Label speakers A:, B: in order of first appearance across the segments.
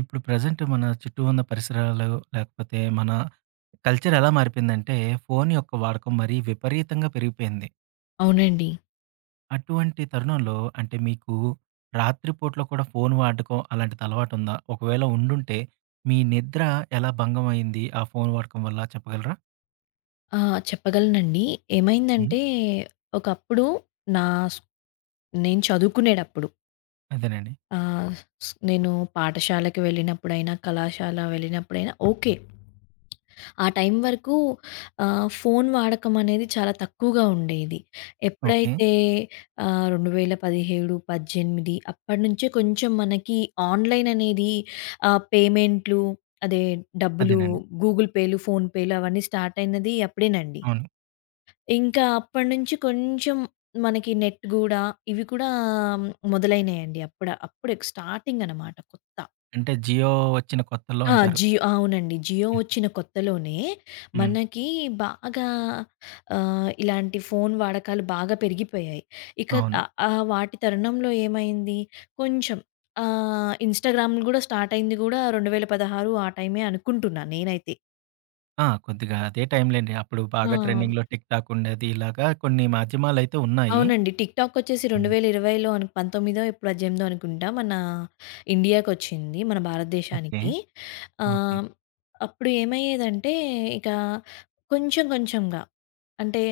A: ఇప్పుడు ప్రెజెంట్ మన చుట్టూ ఉన్న పరిసరాలు లేకపోతే మన కల్చర్ ఎలా మారిపోయిందంటే ఫోన్ యొక్క వాడకం మరీ విపరీతంగా పెరిగిపోయింది.
B: అవునండి.
A: అటువంటి తరుణంలో అంటే మీకు రాత్రి పూటలో కూడా ఫోన్ వాడకం అలాంటిది అలవాటుందా? ఒకవేళ ఉండుంటే మీ నిద్ర ఎలా భంగం అయింది ఆ ఫోన్ వాడకం వల్ల చెప్పగలరా?
B: ఆ! చెప్పగలనండి.
A: హ్మ్.
B: ఏమైందంటే, ఒకప్పుడు నా స్ నేను చదువుకునేటప్పుడు
A: అదేనండి.
B: ఆహ్, స్ నేను పాఠశాలకి వెళ్ళినప్పుడైనా, కళాశాల వెళ్ళినప్పుడైనా ఓకే. ఆ టైం వరకు ఫోను వాడకం అనేది చాలా తక్కువగా ఉండేది.
A: ఓకే.
B: ఎప్పుడైతే 2017, 18 అప్పటినుంచే కొంచెం మనకి ఆన్‌లైన్ అనేది పేమెంట్లు అదే డబ్బులు
A: అదేనండి.
B: గూగుల్ పేలు, ఫోన్ పేలు అవన్నీ స్టార్ట్ అయినది అప్పుడేనండి.
A: అవును.
B: ఇంకా అప్పటినుంచి కొంచెం మనకి నెట్ గూడా, ఇవి కూడా మ్, మొదలైనాయండి. అప్పుడే స్టార్టింగ్ అనమాట కొత్త.
A: అంటే జియో వచ్చిన కొత్తల్లో
B: ఆ!
A: అంటారు.
B: జియో అవునండి. జియో వచ్చిన కొత్తలోనే
A: హ్మ్.
B: మనకి బాగా ఇలాంటి ఫోను వాడకాలు బాగా పెరిగిపోయాయి. ఇక
A: అవును.
B: ఆహ్, ఆహ్, వాటి తరుణంలో ఏమైంది, కొంచెం ఇన్‌స్టాగ్రామ్‌లు గూడా స్టార్ట్ అయింది గూడా 2016 ఆ టైమే అనుకుంటున్నా నేనైతే.
A: ఆ, కొద్దిగా అదే టైంలేండి. అప్పుడు
B: ఆ!
A: బాగా ట్రెండింగ్‌లో టిక్ టాక్ ఉండేది. ఇలాగా కొన్ని మాధ్యమాలైతే ఉన్నాయి.
B: అవునండి. టిక్‌టాకొచ్చేసి
A: హ్మ్.
B: 2020లో అను 19 ఎప్పుడో 18 అనుకుంటా మన ఇండియాకొచ్చింది. మన
A: ఓకే.
B: భారతదేశానికి.
A: ఓకే.
B: ఆహ్, అప్పుడు ఏమయ్యేదంటే ఇక కొంచెం కొంచెంగా అంటే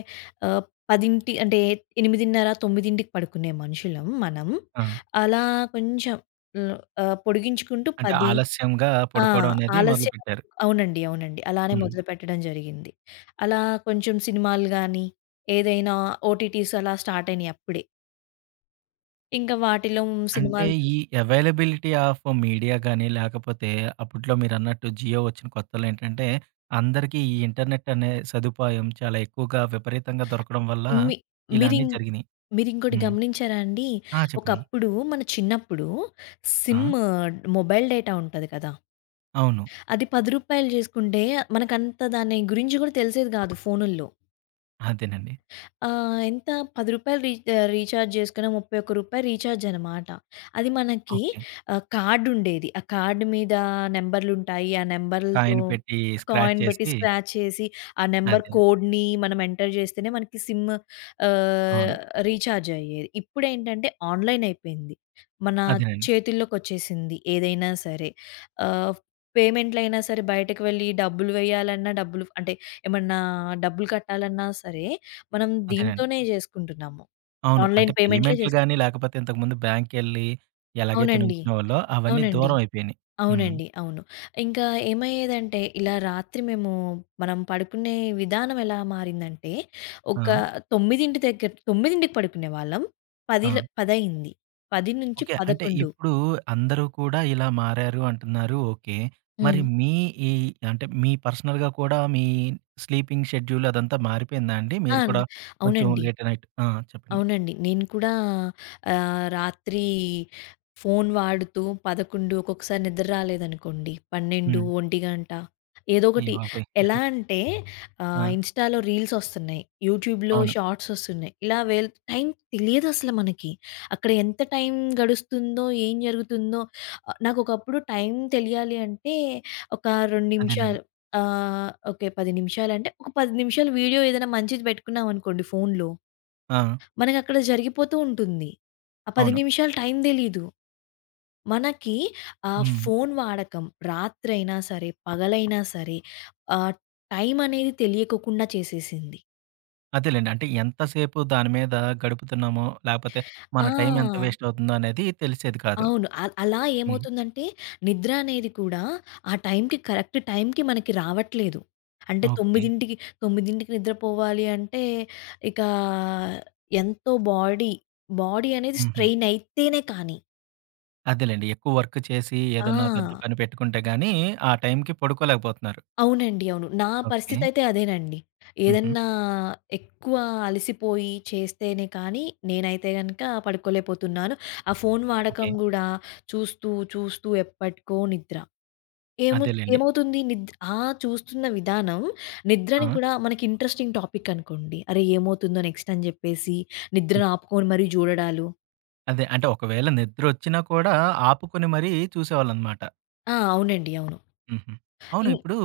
B: ఆహ్, 10 అంటే 8:30, 9కి పడుకునే మనుషులం మనం.
A: ఆ,
B: అలా కొంచెం ల్ పొడిగించుకుంటూ
A: అంటే
B: 10.
A: ఆలస్యంగా
B: ఆ!
A: పడుకోవడం అనేది
B: ఆలస్యం
A: మొదలుపెట్టారు.
B: అవునండి. అవునండి. అలానే
A: హ్మ్.
B: మొదలుపెట్టడం జరిగింది. అలా కొంచెం సినిమాలు గాని, ఏదైనా ఓటీటీస్ అలా స్టార్ట్ అయినాయి అప్పుడే. ఇంకా వాటిలో
A: అంటే
B: సినిమాలు
A: ఈ
B: చూసి
A: అవైలబిలిటీ ఆఫ్ మీడియా గాని, లేకపోతే అప్పట్లో మీరన్నట్టు జియో వచ్చిన కొత్తలో ఏంటంటే, అందరికీ ఈ ఇంటర్నెట్ అనే సదుపాయం చాలా ఎక్కువగా విపరీతంగా దొరకడం వల్ల
B: మీ
A: ఇలా అన్నీ
B: మీరింగ్
A: జరిగినాయి.
B: మీరింకోటి
A: హ్మ్.
B: గమనించారా అండి?
A: ఆ, చెప్పండి.
B: ఒకప్పుడు మన చిన్నప్పుడు
A: ఆ,
B: సిమ్ మొబైల్ డేటా ఉంటది కదా!
A: అవును.
B: అది రూ. 10 చేసుకుంటే మనకంత దాని గురించి కూడా తెలిసేది కాదు ఫోనుల్లో.
A: అదేనండి.
B: ఆ! ఎంత రూ. రీచార్జ్ చేసుకున్న రూ. 31 రీచార్జ్ అనమాట. అది మనకి
A: ఓకే.
B: కార్డ్ ఉండేది. ఆ కార్డ్ మీద నంబర్లుంటాయి. ఆ నంబర్లతో
A: కాయిన్ పెట్టి స్క్రాచ్
B: కాయిన్ పెట్టి
A: చేసి
B: స్క్రాచ్ చేసి, ఆ నంబర్
A: అదే.
B: కోడ్‌ని మనం ఎంటర్ చేస్తేనే మనకి సిమ్
A: అవును.
B: ఆహ్, రీచార్జ్ అయ్యేది. ఇప్పుడేంటంటే ఆన్‌లైన్ అయిపోయింది. మన
A: అదేనండి.
B: చేతుల్లోకొచ్చేసింది ఏదైనా సరే. ఆహ్, పేమెంట్‌లైనా సరే బయటకు వెళ్లి డబ్బులు వేయాలన్నా డబ్బులు అంటే ఏమన్నా డబ్బులు కట్టాలన్నా సరే మనం
A: అదేనండి.
B: దీంతోనే జేసుకుంటున్నాము.
A: అవును. అంటే
B: ఆన్‌లైన్ పేమెంట్‌లే
A: పేమెంట్‌లు
B: చేస్తున్నాం.
A: గాని, లేకపోతే ఇంతకుముందు బ్యాంక్‌కెళ్ళి ఎలాగైతే
B: అవునండి.
A: నుంచునేవాళ్ళో అవన్నీ
B: అవునండి.
A: దూరం అయిపోయినియి. హ్మ్.
B: అవునండి. అవును. ఇంకా ఏమయ్యేదంటే ఇలా రాత్రి మేము మనం పడుకునే విధానం ఎలా మారిందంటే, ఒక
A: ఆ.
B: 9:00కి పడుకునేవాళ్ళం.
A: ఆ.
B: పదిల పదయింది.
A: ఓకే. అంటే
B: 10-11.
A: ఇప్పుడు అందరూ కూడా ఇలా మారారు అంటున్నారు. ఓకే. మరి
B: హ్మ్.
A: మీ ఈ అంటే మీ పర్సనల్‌గా కూడా మీ స్లీపింగ్ షెడ్యూల్ అదంతా మారిపోయిందా అండి?
B: ఆ!
A: మీరు కూడా కొంచెం
B: అవునండి.
A: లేట్ నైట్ ఆ, చెప్పండి.
B: అవునండి. నేను కూడా రాత్రి ఫోను వాడుతూ 11, ఒక్కొక్కసారి నిద్ర రాలేదనుకోండి 12,
A: హ్మ్.
B: 1 గంట. ఏదో
A: అయ్య
B: ఒకటి.
A: బాబోయ్!
B: ఎలా అంటే
A: ఆ,
B: ఇన్‌స్టాలో రీల్స్ ఒస్తున్నాయి. యూట్యూబ్‌లో
A: అవును.
B: షార్ట్స్ ఒస్తున్నాయి. ఇలా వెల్ టైం తెలియదసల మనకి. అక్కడ ఎంత టైం గడుస్తుందో, ఏం జరుగుతుందో నాకొకప్పుడు టైం తెలియాలి అంటే ఒక 2
A: అదేనండి.
B: నిమిషాలు ఓకే. 10 నిమిషాలంటే ఒక 10 నిమిషాలు వీడియో ఏదైనా మంచిది పెట్టుకున్నామనుకోండి ఫోనులో
A: ఆ,
B: మనకక్కడ జరిగిపోతూ ఉంటుంది. ఆ 10
A: అవును.
B: నిమిషాలు టైం తెలీదు. మనకి
A: హ్మ్.
B: ఫోను వాడకం రాత్రైనా సరే, పగలైనా సరే ఆహ్, టైం అనేది తెలియకోకుండా చేసేసింది.
A: అదేలెండి. అంటే ఎంతసేపు దాని మీద గడుపుతున్నామో, లేపోతే మన
B: ఆ!
A: టైం ఎంత వేస్ట్ అవుతుందో అనేది తెలిసేది కాదు.
B: అవును. అలా
A: హ్మ్.
B: ఏమవుతుందంటే నిద్ర అనేది కూడా ఆ టైంకి కరెక్ట్ టైంకి మనకి రావట్లేదు. అంటే
A: ఓకే.
B: 9కి నిద్రపోవాలి అంటే ఇక ఎంతో బాడీ, బాడీ అనేది
A: హుహు.
B: స్ట్రెయిన్ అయితేనే కానీ.
A: అదేలెండి. ఎక్కువ వర్క్ చేసి ఏదన్నా పెద్ద
B: ఆ!
A: పని పెట్టుకుంటే గాని ఆ టైంకి పడుకోలేకపోతున్నారు.
B: అవునండి. అవును. నా
A: ఓకే.
B: పరిస్థితయితే అదేనండి.
A: హుహు.
B: ఏదన్నా ఎక్కువ అలసిపోయి చేస్తేనే కానీ, నేనైతే గనక పడుకోలేకపోతున్నాను. ఆ ఫోను
A: ఓకే.
B: వాడకం గూడా చూస్తూ, చూస్తూ ఎప్పటికో నిద్ర. ఏమౌ
A: అదేలెండి.
B: ఏమవుతుంది నిద్ర ఆ చూస్తున్న విధానం
A: ఆ.
B: నిద్రని కూడా మనకి ఇంట్రెస్టింగ్ టాపిక్ అనుకోండి. అరే! ఏమవుతుందో నెక్స్ట్ అని జెప్పేసి
A: హ్మ్.
B: నిద్రను ఆపుకొని మరీ జూడడాలు.
A: అదే. అంటే ఒకవేళ నిద్రొచ్చినా కూడా ఆపుకొని మరీ చూసేవాళ్ళనమాట.
B: ఆ! అవునండి. అవును.
A: హుహు. అవును.
B: ఇం
A: ఇప్పుడు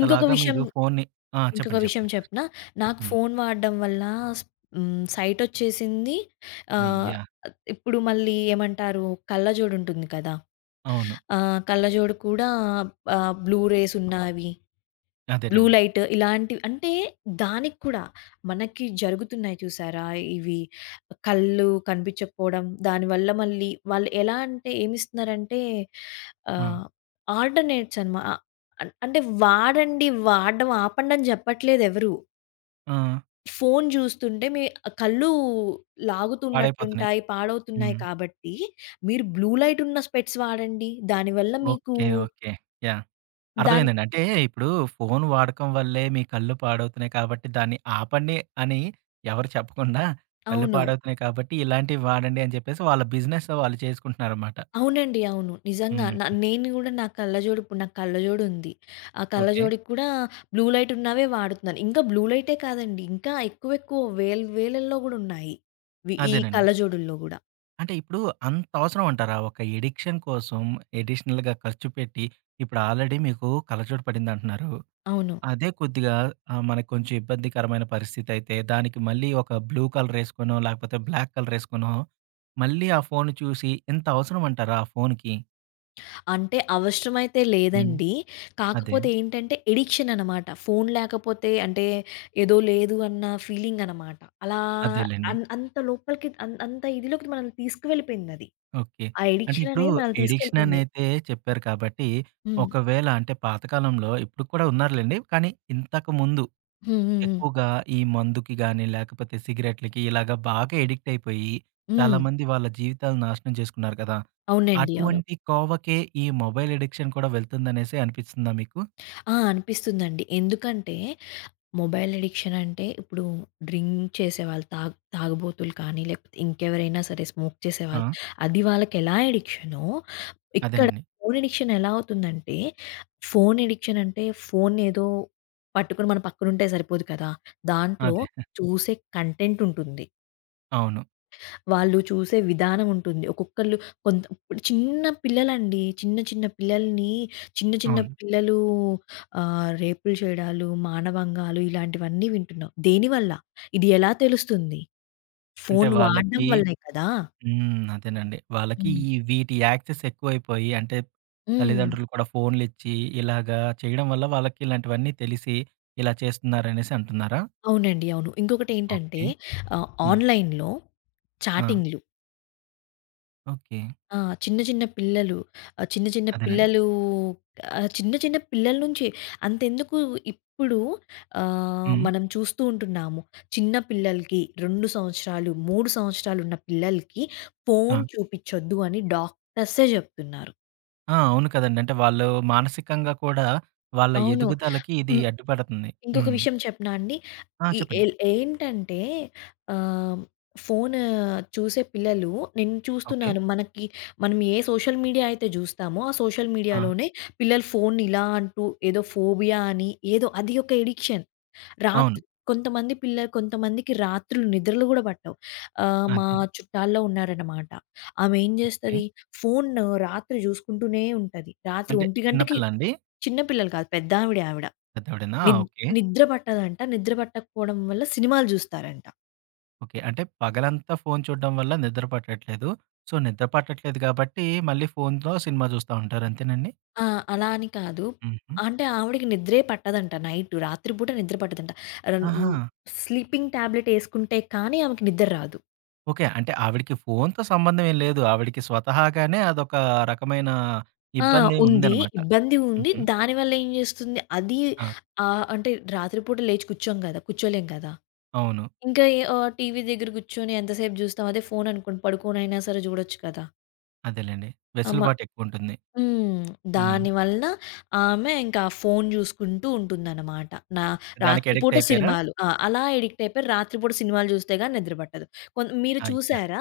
B: ఇంకొక విషయం
A: మీరు ఫోన్‌ని ఆ,
B: ఇంకొక
A: చెప్పండి,
B: విషయం
A: చెప్పండి.
B: చెప్పనా? నాకు
A: హ్మ్.
B: ఫోను వాడడం వల్ల స్ హ్మ్. సైటొచ్చేసింది. ఆహ్,
A: అయ్యా!
B: ఇప్పుడు మళ్ళీ ఏమంటారు? కళ్ళజోడు ఉంటుంది కదా!
A: అవును.
B: కళ్ళజోడు కూడా బ్లూ రేస్ ఉన్నవి, బ్లూ
A: అదేనండి.
B: లైట్ ఇలాంటివి అంటే దానికి కూడా మనకి జరుగుతున్నాయి చూసారా? ఇవి కళ్ళు కనిపించకపోవడం, దానివల్ల మళ్ళీ వాళ్ళు ఎలా అంటే ఏమిస్తున్నారంటే
A: ఆ.
B: ఆహ్, ఆల్టర్‌నేట్స్ అనమా ఆహ్, అంటే వాడండి, వాడడం ఆపండని చెప్పట్లేదెవరు.
A: ఆ,
B: ఫోను జూస్తుంటే మీ కళ్ళు
A: పాడైపోతున్నాయి.
B: లాగుతున్నట్లుంటాయి, పాడవుతున్నాయి
A: హ్మ్.
B: కాబట్టి, మీరు బ్లూ లైట్ ఉన్న స్పెట్స్ వాడండి. దానివల్ల మీకు
A: ఓకే. ఓకే. యాహ్!
B: దాన్
A: అర్థమైందండి. అంటే ఇప్పుడు ఫోను వాడకం వల్లే మీ కళ్ళు పాడవుతున్నాయి కాబట్టి దాన్ని ఆపండి అని ఎవరు చెప్పకుండా కళ్ళు
B: అవును.
A: పాడవుతున్నాయి కాబట్టి ఇలాంటివి వాడండి అని చెప్పేసి వాళ్ళ బిజినెస్ వాళ్ళు చేసుకుంటున్నారన్నమాట.
B: అవునండి. అవును. నిజంగా.
A: హుహు.
B: నేను గూడా నా కళ్ళజోడు ఇప్పుడు నాకు కళ్ళజోడుంది. ఆ
A: ఓకే.
B: కళ్ళజోడుకి కూడా బ్లూ లైట్ ఉన్నవే వాడుతున్నాను. ఇంకా బ్లూ లైటే కాదండి. ఇంకా ఎక్కువ ఎక్కువ వేలల్లో గూడా ఉన్నాయి. ఈ
A: అదేనండి.
B: కళ్ళజోడుల్లో గూడా.
A: అంటే ఇప్పుడు అంత అవసరం అంటారా? ఒక ఎడిక్షన్ కోసం ఎడిషనల్‌గా ఖర్చు పెట్టి ఇప్పుడు ఆల్రెడీ మీకు కళ్ళజోడు పడిందంటున్నారు.
B: అవును.
A: అదే కొద్దిగా మనకు కొంచెం ఇబ్బందికరమైన పరిస్థితయితే, దానికి మళ్ళీ ఒక బ్లూ కలరేసుకొనో, లేకపోతే బ్లాక్ కలరేసుకొనో, మళ్ళీ ఆ ఫోను చూసి ఇంత అవసరం అంటారా ఆ ఫోనుకి?
B: అంటే అవసరమైతే
A: హ్మ్.
B: లేదండి.
A: అదే.
B: కాకపోతే ఏంటంటే ఎడిక్షన్ అనమాట. ఫోను లేకపోతే అంటే ఏదో లేదు అన్న ఫీలింగ్ అనమాట. అలా
A: అదేలెండి.
B: అన్ అంత లోపలికి అన్ అంత ఇదిలోకి మనల్ని తీసుకువెళ్ళిపోయిందది.
A: ఓకే.
B: ఆ
A: అంటే
B: ఎడిక్షన్
A: ఇప్పుడు
B: అనేది మనల్ని తీసుకెళ్ళిపోయింది.
A: ఎడిక్షననైతే చెప్పారు కాబట్టి,
B: హ్మ్.
A: ఒకవేళ అంటే పాతకాలంలో ఇప్పటికి కూడా ఉన్నారులెండి. కానీ ఇంతకుముందు
B: హ్మ్. హ్మ్. హ్మ్.
A: ఎక్కువగా ఈ మందుకి గాని, లేకపోతే సిగరెట్‌లకి ఇలాగ బాగా ఎడిక్ట్ అయిపోయి,
B: హ్మ్.
A: చాలామంది వాళ్ళ జీవితాలను నాశనం చేసుకున్నారు కదా!
B: అవునండి. అవును.
A: అటువంటి కోవకే ఈ మొబైల్ ఎడిక్షన్ కూడా వెళ్తుందనేసి అనిపిస్తుందా మీకు?
B: ఆ! అనిపిస్తుందండి. ఎందుకంటే మొబైల్ ఎడిక్షన్ అంటే ఇప్పుడు డ్రింక్ చేసేవాళ్ళు తాగుబోతులు కానీ లేకపోతే ఇంకెవరైనా సరే స్మోక్
A: ఆ,
B: చేసేవాళ్ళు అది వాళ్ళకి ఎలా ఎడిక్షనో ఇక్కడ
A: అదేనండి.
B: ఫోను ఎడిక్షన్ ఎలా అవుతుందంటే, ఫోను ఎడిక్షన్ అంటే ఫోను ఏదో పట్టుకొని మన పక్కన ఉంటే సరిపోదు కదా! దాంట్లో
A: అదే.
B: చూసే కంటెంట్ ఉంటుంది.
A: అవును,
B: వాళ్ళు చూసే విధానం ఉంటుంది. ఒక్కొక్కళ్ళు కొంత ఇప్పుడు చిన్న పిల్లలండి. చిన్న చిన్న పిల్లల్ని చిన్న చిన్న
A: అవును.
B: పిల్లలు రేపులు చేయడాలు, మానభంగాలు ఇలాంటివన్నీ వింటున్నాం. దేనివల్ల? ఇది ఎలా తెలుస్తుంది?
A: అంటే
B: ఫోను వాడడం
A: వాళ్ళకి
B: వల్లే కదా!
A: హ్మ్. అదేనండి. వాళ్ళకి
B: హ్మ్.
A: ఈ వీటి యాక్సెస్ ఎక్కువైపోయి అంటే,
B: హ్మ్.
A: తల్లిదండ్రులు కూడా ఫోన్‌లిచ్చి, ఇలాగా చేయడం వల్ల వాళ్ళకి ఇలాంటివన్నీ తెలిసి, ఇలా చేస్తున్నారనేసి అంటున్నారా?
B: అవునండి. అవును. ఇంకొకటేంటంటే
A: ఓకే. హ్మ్.
B: ఆన్‌లైన్‌లో
A: ఆ.
B: చాటింగ్‌లు.
A: ఓకే.
B: ఆ! చిన్న చిన్న పిల్లలు, ఆహ్, చిన్న చిన్న
A: అదేనండి.
B: పిల్లలు ఆహ్, చిన్న చిన్న పిల్లల నుంచి అంతెందుకు ఇప్పుడు
A: హ్మ్.
B: మనం చూస్తూ ఉంటున్నాము. చిన్న పిల్లలకి 2 సంవత్సరాలు, 3 సంవత్సరాలున్న పిల్లలకి
A: ఆ,
B: ఫోను చూపిచ్చొద్దు అని డాక్టర్సే జెప్తున్నారు.
A: ఆ, అవును కదండీ. అంటే వాళ్ళు మానసికంగా కూడా వాళ్ళ
B: అవును.
A: ఎదుగుదలకి ఇది అడ్డుపడుతుంది.
B: ఇంకొక
A: హ్మ్.
B: విషయం చెప్పనా అండి?
A: ఆ,
B: ఈ
A: చెప్పండి.
B: ఎల్ ఏంటంటే ఆహ్, ఫోను చూసే పిల్లలు నేను
A: ఓకే.
B: చూస్తున్నాను. మనకి మనం ఏ సోషల్ మీడియా అయితే జూస్తామో, ఆ సోషల్
A: ఆ,
B: మీడియాలోనే పిల్లలు ఫోన్ని ఇలా అంటూ ఏదో ఫోబియా అని ఏదో అది ఒక ఎడిక్షన్.
A: అవును.
B: రాత్రి కొంతమందికి రాత్రులు నిద్రలు గూడా పట్టవు. మా
A: అదే.
B: చుట్టాల్లో ఉన్నారనమాట. ఆమె ఏం
A: ఓకే.
B: జేస్తది? ఫోను రాత్రి జూసుకుంటూనే ఉంటది. రాత్రి
A: అంటే
B: 1
A: చిన్న
B: గంటకి.
A: పిల్ల అండి?
B: చిన్న పిల్లలు కాదు పెద్దావిడే ఆవిడ.
A: పెద్దావిడేనా? ఆ,
B: నిద్
A: ఓకే.
B: నిద్ర పట్టదంట. నిద్ర పట్టకపోవడం వల్ల సినిమాలు జూస్తారంట.
A: ఓకే. అంటే పగలంతా ఫోను చూడడం వల్ల నిద్ర పట్టట్లేదు. సో, నిద్ర పట్టట్లేదు కాబట్టి మళ్ళీ ఫోనుతో సినిమా చూస్తా ఉంటారు. అంతేనండి?
B: ఆ! అలా అని కాదు.
A: హుహు.
B: అంటే ఆవిడకి నిద్రే పట్టదంట నైట్. రాత్రి పూట నిద్ర పట్టదంట. రన్
A: ఆహా!
B: హ్మ్. స్లీపింగ్ టాబ్లెట్ యేసుకుంటే కానీ ఆమెకి నిద్ర రాదు.
A: ఓకే. అంటే ఆవిడకి ఫోనుతో సంబంధం ఏం లేదు. ఆవిడకి స్వతహాగానే అదొక రకమైన
B: ఆ!
A: ఇబ్బంది
B: ఉంది.
A: ఉందనమాట.
B: ఇబ్బంది ఉంది.
A: హుహు.
B: దానివల్ల ఏం జేస్తుంది? అది
A: ఆ.
B: అంటే రాత్రి పూట లేచి కూర్చోం గదా! కూర్చోలేం కదా!
A: అవును.
B: ఇంకా ఏ టీవీ దగ్గర కూర్చొని ఎంతసేపు జూస్తాం. అదే ఫోననుకోండి పడుకోనైనా సరే జూడొచ్చు కదా!
A: అదేలెండి.
B: అమ్మ
A: వెసులుబాటు ఎక్కువుంటుంది.
B: హ్మ్.
A: హ్మ్.
B: దానివల్ల ఆమె ఇంకా ఫోను జూసుకుంటూ ఉంటుందనమాట. నా
A: దానికి అడిక్ట్
B: రాత్రిపూట
A: అయిపోయారా?
B: సినిమాలు. ఆ! అలా ఎడిక్ట్ అయిపోయారు. రాత్రిపూట సినిమాలు జూస్తే గాని నిద్ర పట్టదు. మీరు
A: అయ్యా!
B: చూసారా?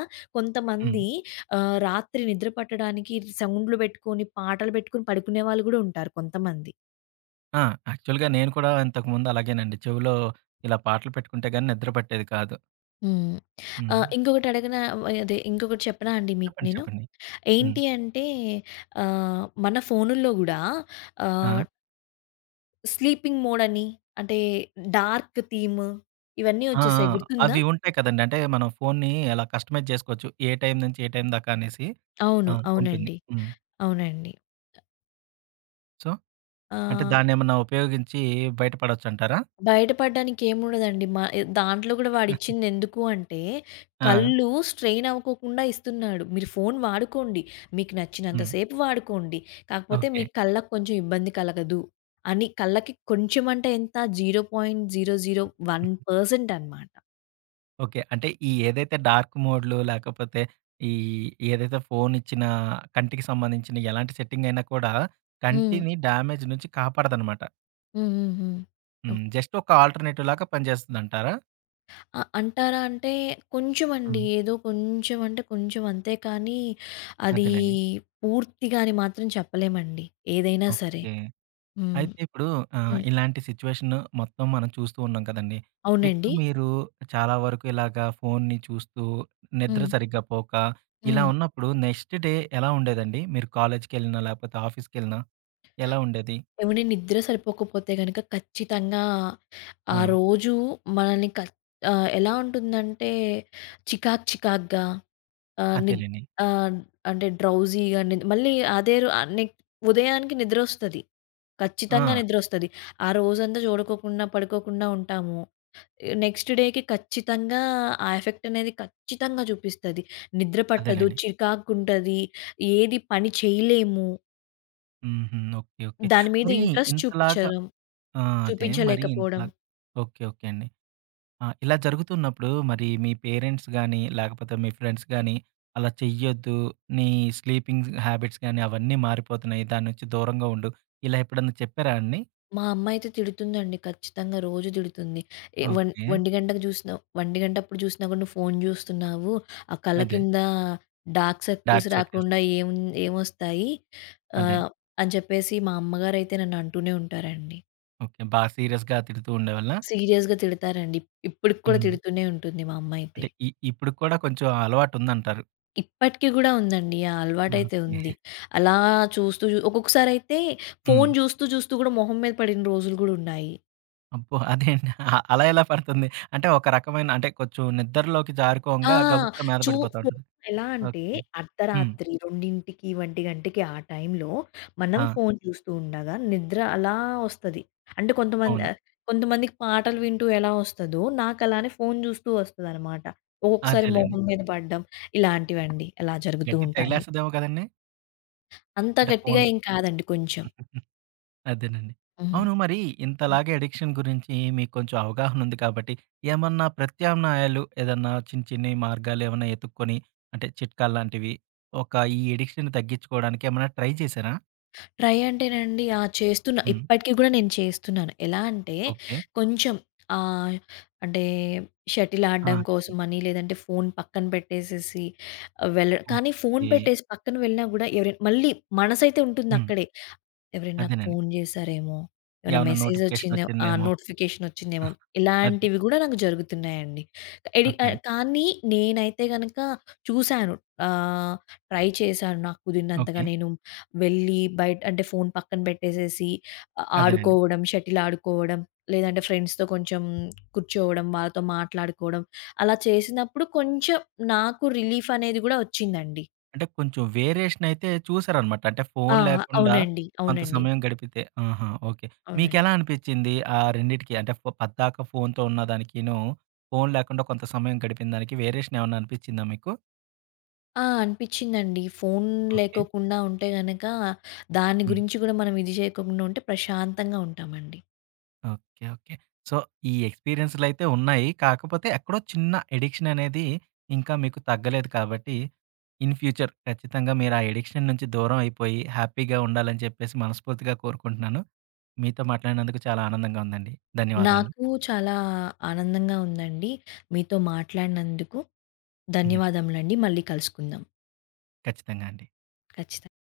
A: హ్మ్.
B: కొంతమంది రాత్రి నిద్ర పట్టడానికి సౌండ్‌లు బెట్టుకొని, పాటలు బెట్టుకొని పడుకునే వాళ్ళు గూడా ఉంటారు కొంతమంది.
A: ఆ, యాక్చువల్‌గా నేను కూడా ఇంతకుముందు అలాగేనండి. చెవిలో ఇలా పాటలు పెట్టుకుంటే గాని నిద్ర పట్టేది కాదు.
B: హ్మ్. ఆహ్,
A: హ్మ్.
B: ఇంకొకటి అడగనా అదే ఇంకొకటి చెప్పనా అండి మీకు
A: చెప్పండి,
B: నేను?
A: చెప్పండి. హ్మ్.
B: ఏంటి అంటే మన ఫోనుల్లో గూడా
A: ఆ.
B: ఆహ్ స్లీపింగ్ మోడ్ అని, అంటే డార్క్ థీమ్ ఇవన్నీ
A: ఆ. ఆ,
B: వచ్చేసాయి గుర్తుందా?
A: అవి ఉంటాయి కదండీ. అంటే మనం ఫోన్‌ని ఎలా కస్టమైజ్ చేసుకోవచ్చు. ఏ టైం నుంచి ఏ టైం దాకా అనేసి. ఆ,
B: అవును.
A: ఉంటుంది.
B: అవునండి.
A: హ్మ్.
B: అవునండి.
A: సో, అంటే
B: ఆహ్,
A: దాన్నేమన్నా ఉపయోగించి బయట పడొచ్చంటారా?
B: బయటపడడానికి ఏముండదండి. దాంట్లో కూడా వాడిచ్చిందెందుకు అంటే,
A: ఆ.
B: కళ్ళు స్ట్రెయిన్ అవ్వకోకుండా ఇస్తున్నాడు. మీరు ఫోను వాడుకోండి. మీకు నచ్చినంత
A: హ్మ్.
B: సేపు వాడుకోండి. కాకపోతే
A: ఓకే.
B: మీ కళ్ళకి కొంచెం ఇబ్బంది కలగదు అని కళ్ళకి కొంచెం అంటే ఎంత 0.001% అనమాట.
A: ఓకే. అంటే ఈ ఏదైతే డార్క్ మోడ్‌లు లేకపోతే ఈ ఏదైతే ఫోన్ ఇచ్చిన కంటికి సంబంధించిన ఎలాంటి సెట్టింగ్ అయినా కూడా
B: హ్మ్.
A: కంటిని డ్యామేజ్ నుంచి కాపాడదనమాట.
B: హ్మ్. హ్మ్. హ్మ్.
A: హ్మ్. జస్ట్ ఒక ఆల్టర్‌నేటివ్ లాగా పనిచేస్తుందంటారా?
B: అంటారా అంటే కొంచెమండి.
A: హ్మ్.
B: ఏదో కొంచెం అంటే కొంచెం అంతే కానీ, అది
A: అదేలెండి.
B: పూర్తిగా అని మాత్రం చెప్పలేమండి. ఏదైనా సరే.
A: ఓకే.
B: హ్మ్.
A: అయితే ఇప్పుడు
B: హ్మ్.
A: ఇలాంటి సిట్యుయేషన్ మొత్తం మనం చూస్తూ ఉన్నాం కదండీ! ఇప్పుడు
B: అవునండి.
A: మీరు చాలా వరకు ఇలాగా ఫోన్‌ని చూస్తూ నిద్ర
B: హ్మ్.
A: సరిగ్గా పోక ఇలా
B: హ్మ్.
A: ఉన్నప్పుడు నెక్స్ట్ డే ఎలా ఉండేదండి? మీరు కాలేజ్‌కెళ్ళినా లేకపోతే ఆఫీస్‌కెళ్ళినా ఎలా ఉండేది?
B: ఏవండీ నిద్ర సరిపోకపోతే గనక ఖచ్చితంగా
A: ఆ,
B: ఆ రోజు మనల్ని క ఎలా ఉంటుందంటే చికాకు చికాకుగా ఆహ్, నిద్
A: అదేలెండి.
B: ఆహ్, అంటే డ్రౌజీగా నిద్ మళ్ళీ అదే రో ఆహ్, నెక్ ఉదయానికి నిద్రొస్తది.
A: ఆ,
B: ఖచ్చితంగా నిద్రొస్తది. ఆ రోజంతా చూడుకోకుండా, పడుకోకుండా ఉంటాము. నెక్స్ట్ డేకి ఖచ్చితంగా ఆ ఎఫెక్ట్ అనేది ఖచ్చితంగా చూపిస్తది. నిద్ర పట్టదు,
A: అదేలెండి.
B: చికాకుంటది, ఏది పని చేయలేము,
A: హుహు. ఓకే. ఓకే.
B: దాని మీద
A: మరి
B: ఇంట్రెస్ట్
A: ఇంతలాగా
B: చూపించడం
A: ఆ, అదే మరి ఇంతలా
B: చూపించలేకపోవడం.
A: ఓకే. ఓకే అండి. ఆ, ఇలా జరుగుతున్నప్పుడు మరి మీ పేరెంట్స్ గాని, లేకపోతే మీ ఫ్రెండ్స్ గాని అలా చెయ్యొద్దు, నీ స్లీపింగ్ హ్యాబిట్స్ గాని అవన్నీ మారిపోతున్నాయి. దాని నుంచి దూరంగా ఉండు. ఇలా ఎప్పుడన్నా చెప్పారా అండి?
B: మా అమ్మ అయితే తిడుతుందండి. ఖచ్చితంగా రోజు తిడుతుంది. ఎ ఒం
A: ఓకే.
B: ఒంటి గంటకు చూసినా ఒంటి గంట అప్పుడు చూసినా కూడా నువ్వు ఫోను చూస్తున్నావు. ఆ కళ్ళ
A: అదే.
B: కింద డార్క్ సర్కిల్స్
A: డార్క్ సర్కిల్స్.
B: రాకుండా ఏమొస్తాయి?
A: అదే.
B: ఆహ్, అని చెప్పేసి మా అమ్మగారైతే నన్ను అంటూనే ఉంటారండి.
A: ఓకే. బా సీరియస్‌గా తిడుతూ ఉండేవాళ్ళా?
B: సీరియస్‌గా తిడతారండి. ఇప్పటికి కూడా
A: హ్మ్.
B: తిడుతూనే ఉంటుంది మా అమ్మ అయితే.
A: అంటే ఇప్పుడు కూడా కొంచెం అలవాటుందంటారు.
B: ఇప్పటికి కూడా ఉందండి. ఆ అలవాటైతే ఉంది.
A: ఓకే.
B: అలా చూస్తూ ఒక్కొక్కసారయితే
A: హ్మ్.
B: ఫోను చూస్తూ, చూస్తూ కూడా మొహం మీద పడిన రోజులు కూడా ఉన్నాయి.
A: అబ్బో! అదేండి. అలా ఎలా పడుతుంది? అంటే ఒక రకమైన అంటే కొంచెం నిద్రలోకి
B: ఆ!
A: జారుకోంగా గబుక్కున మీద
B: చూ
A: పడిపోతా
B: ఫోను
A: ఉంటది.
B: ఎలా అంటే
A: ఓకే. హ్మ్.
B: అర్ధరాత్రి 2కి, 1 ఆ టైంలో మనం
A: ఆ,
B: ఫోను చూస్తూ ఉండగా నిద్ర అలా వస్తది. అంటే కొంతమంది
A: అవును.
B: కొంతమందికి పాటలు వింటూ ఎలా వస్తదో నాకలానే ఫోను చూస్తూ వస్తదనమాట. ఒక్కొక్కసారి
A: అదేలెండి.
B: మొహం మీద పడడం ఇలాంటివండి. అలా జరుగుతూ
A: గట్టిగా
B: ఉంటాయి.
A: తగిలేస్తదేమో కదండీ!
B: అంత
A: అంటే
B: గట్టిగా
A: ఫోను
B: ఏం కాదండి కొంచెం.
A: అదేనండి. అవును మరి
B: హ్మ్.
A: ఇంతలాగా అడిక్షన్ గురించి మీకు కొంచెం అవగాహన ఉంది కాబట్టి, ఏమన్నా ప్రత్యామ్నాయాలు ఏదన్నా చిన్న చిన్ని మార్గాలు ఏమన్నా ఎతుక్కొని అంటే చిట్కాలు లాంటివి ఒక ఈ అడిక్షన్‌ని తగ్గించుకోవడానికి ఏమన్నా ట్రై చేశారా?
B: ట్రై అంటేనండి. ఆ! చేస్తున్నా.
A: హ్మ్.
B: ఇప్పటికి గూడా నేను చేస్తున్నాను. ఎలా అంటే
A: ఓకే.
B: కొంచెం ఆహ్, అంటే షటిల్
A: ఆ,
B: ఆడడం
A: చెప్పండి.
B: కోసమని, లేదంటే ఫోను పక్కన పెట్టేసేసి కానీ ఫోను
A: ఓకే.
B: పెట్టేసి పక్కన వెళ్ళినా గూడా ఎవరైనా మళ్ళీ మనసైతే
A: హ్మ్.
B: ఉంటుందక్కడే. ఎవరైనా నాకు
A: అదేనండి.
B: ఫోను జేశారేమో, ఏమైనా
A: ఏమన్నా నోటిఫికేషన్
B: మెసేజొచ్చిందే
A: వచ్చిందేమో.
B: నోటిఫికేషనొచ్చిందేమో,
A: అదే.
B: ఇలాంటివి గూడా నాకు జరుగుతున్నాయండి.
A: ఓకే.
B: కానీ నేనైతే గనక చూశాను. ఆహ్, ట్రై చేశాను. నాకు
A: ఓకే.
B: కుదిరినంతగా నేను వెళ్ళి బయట అంటే ఫోను పక్కన పెట్టేసేసి
A: అదేనండి.
B: ఆడుకోవడం, షటిల్ ఆడుకోవడం, లేదంటే ఫ్రెండ్స్‌తో కొంచెం కూర్చోవడం, వాళ్ళతో మాట్లాడుకోవడం, అలా చేసినప్పుడు కొంచెం నాకు రిలీఫనేది గూడా ఒచ్చిందండి.
A: అంటే కొంచెం వేరియేషన్ అయితే చూసారనమాట. అంటే
B: ఆ!
A: ఫోను లేకుండా
B: అవునండి.
A: కొంత
B: అవునండి.
A: సమయం గడిపితే. ఆహా! ఓకే. మీకెలా
B: అవునండి.
A: అనిపిచ్చింది? ఆ రెండిటికి అంటే పద్దాక ఫోనుతో ఉన్న దానికిను, ఫోను లేకుండా కొంత సమయం గడిపిన దానికి వేరియేషన్ ఏమన్నా అనిపిచ్చిందా మీకు?
B: ఆ! అనిపిచ్చిందండి. Phone
A: okay.
B: లేకోకుండా ఉంటే గనక, దాని
A: హ్మ్.
B: గురించి గూడా మనం ఇది జేయకుండా ఉంటే ప్రశాంతంగా ఉంటామండి.
A: ఓకే. ఓకే. సో, ఈ ఎక్స్‌పీరియన్స్‌లయితే ఉన్నాయి. కాకపోతే ఎక్కడో చిన్న ఎడిక్షన్ అనేది ఇంకా మీకు తగ్గలేదు కాబట్టి, ఇన్ ఫ్యూచర్ ఖచ్చితంగా మీరు ఆ ఎడిక్షన్ నుంచి దూరం అయిపోయి హ్యాపీగా ఉండాలని చెప్పేసి మనస్ఫూర్తిగా కోరుకుంటున్నాను. మీతో మాట్లాడినందుకు చాలా ఆనందంగా ఉందండి. ధన్యవాదాలు.
B: నాకు చాలా ఆనందంగా ఉందండి. మీతో మాట్లాడినందుకు
A: హ్మ్.
B: ధన్యవాదములండి. మళ్ళీ కలుసుకుందాం.
A: ఖచ్చితంగా అండి.
B: ఖచ్చితంగా.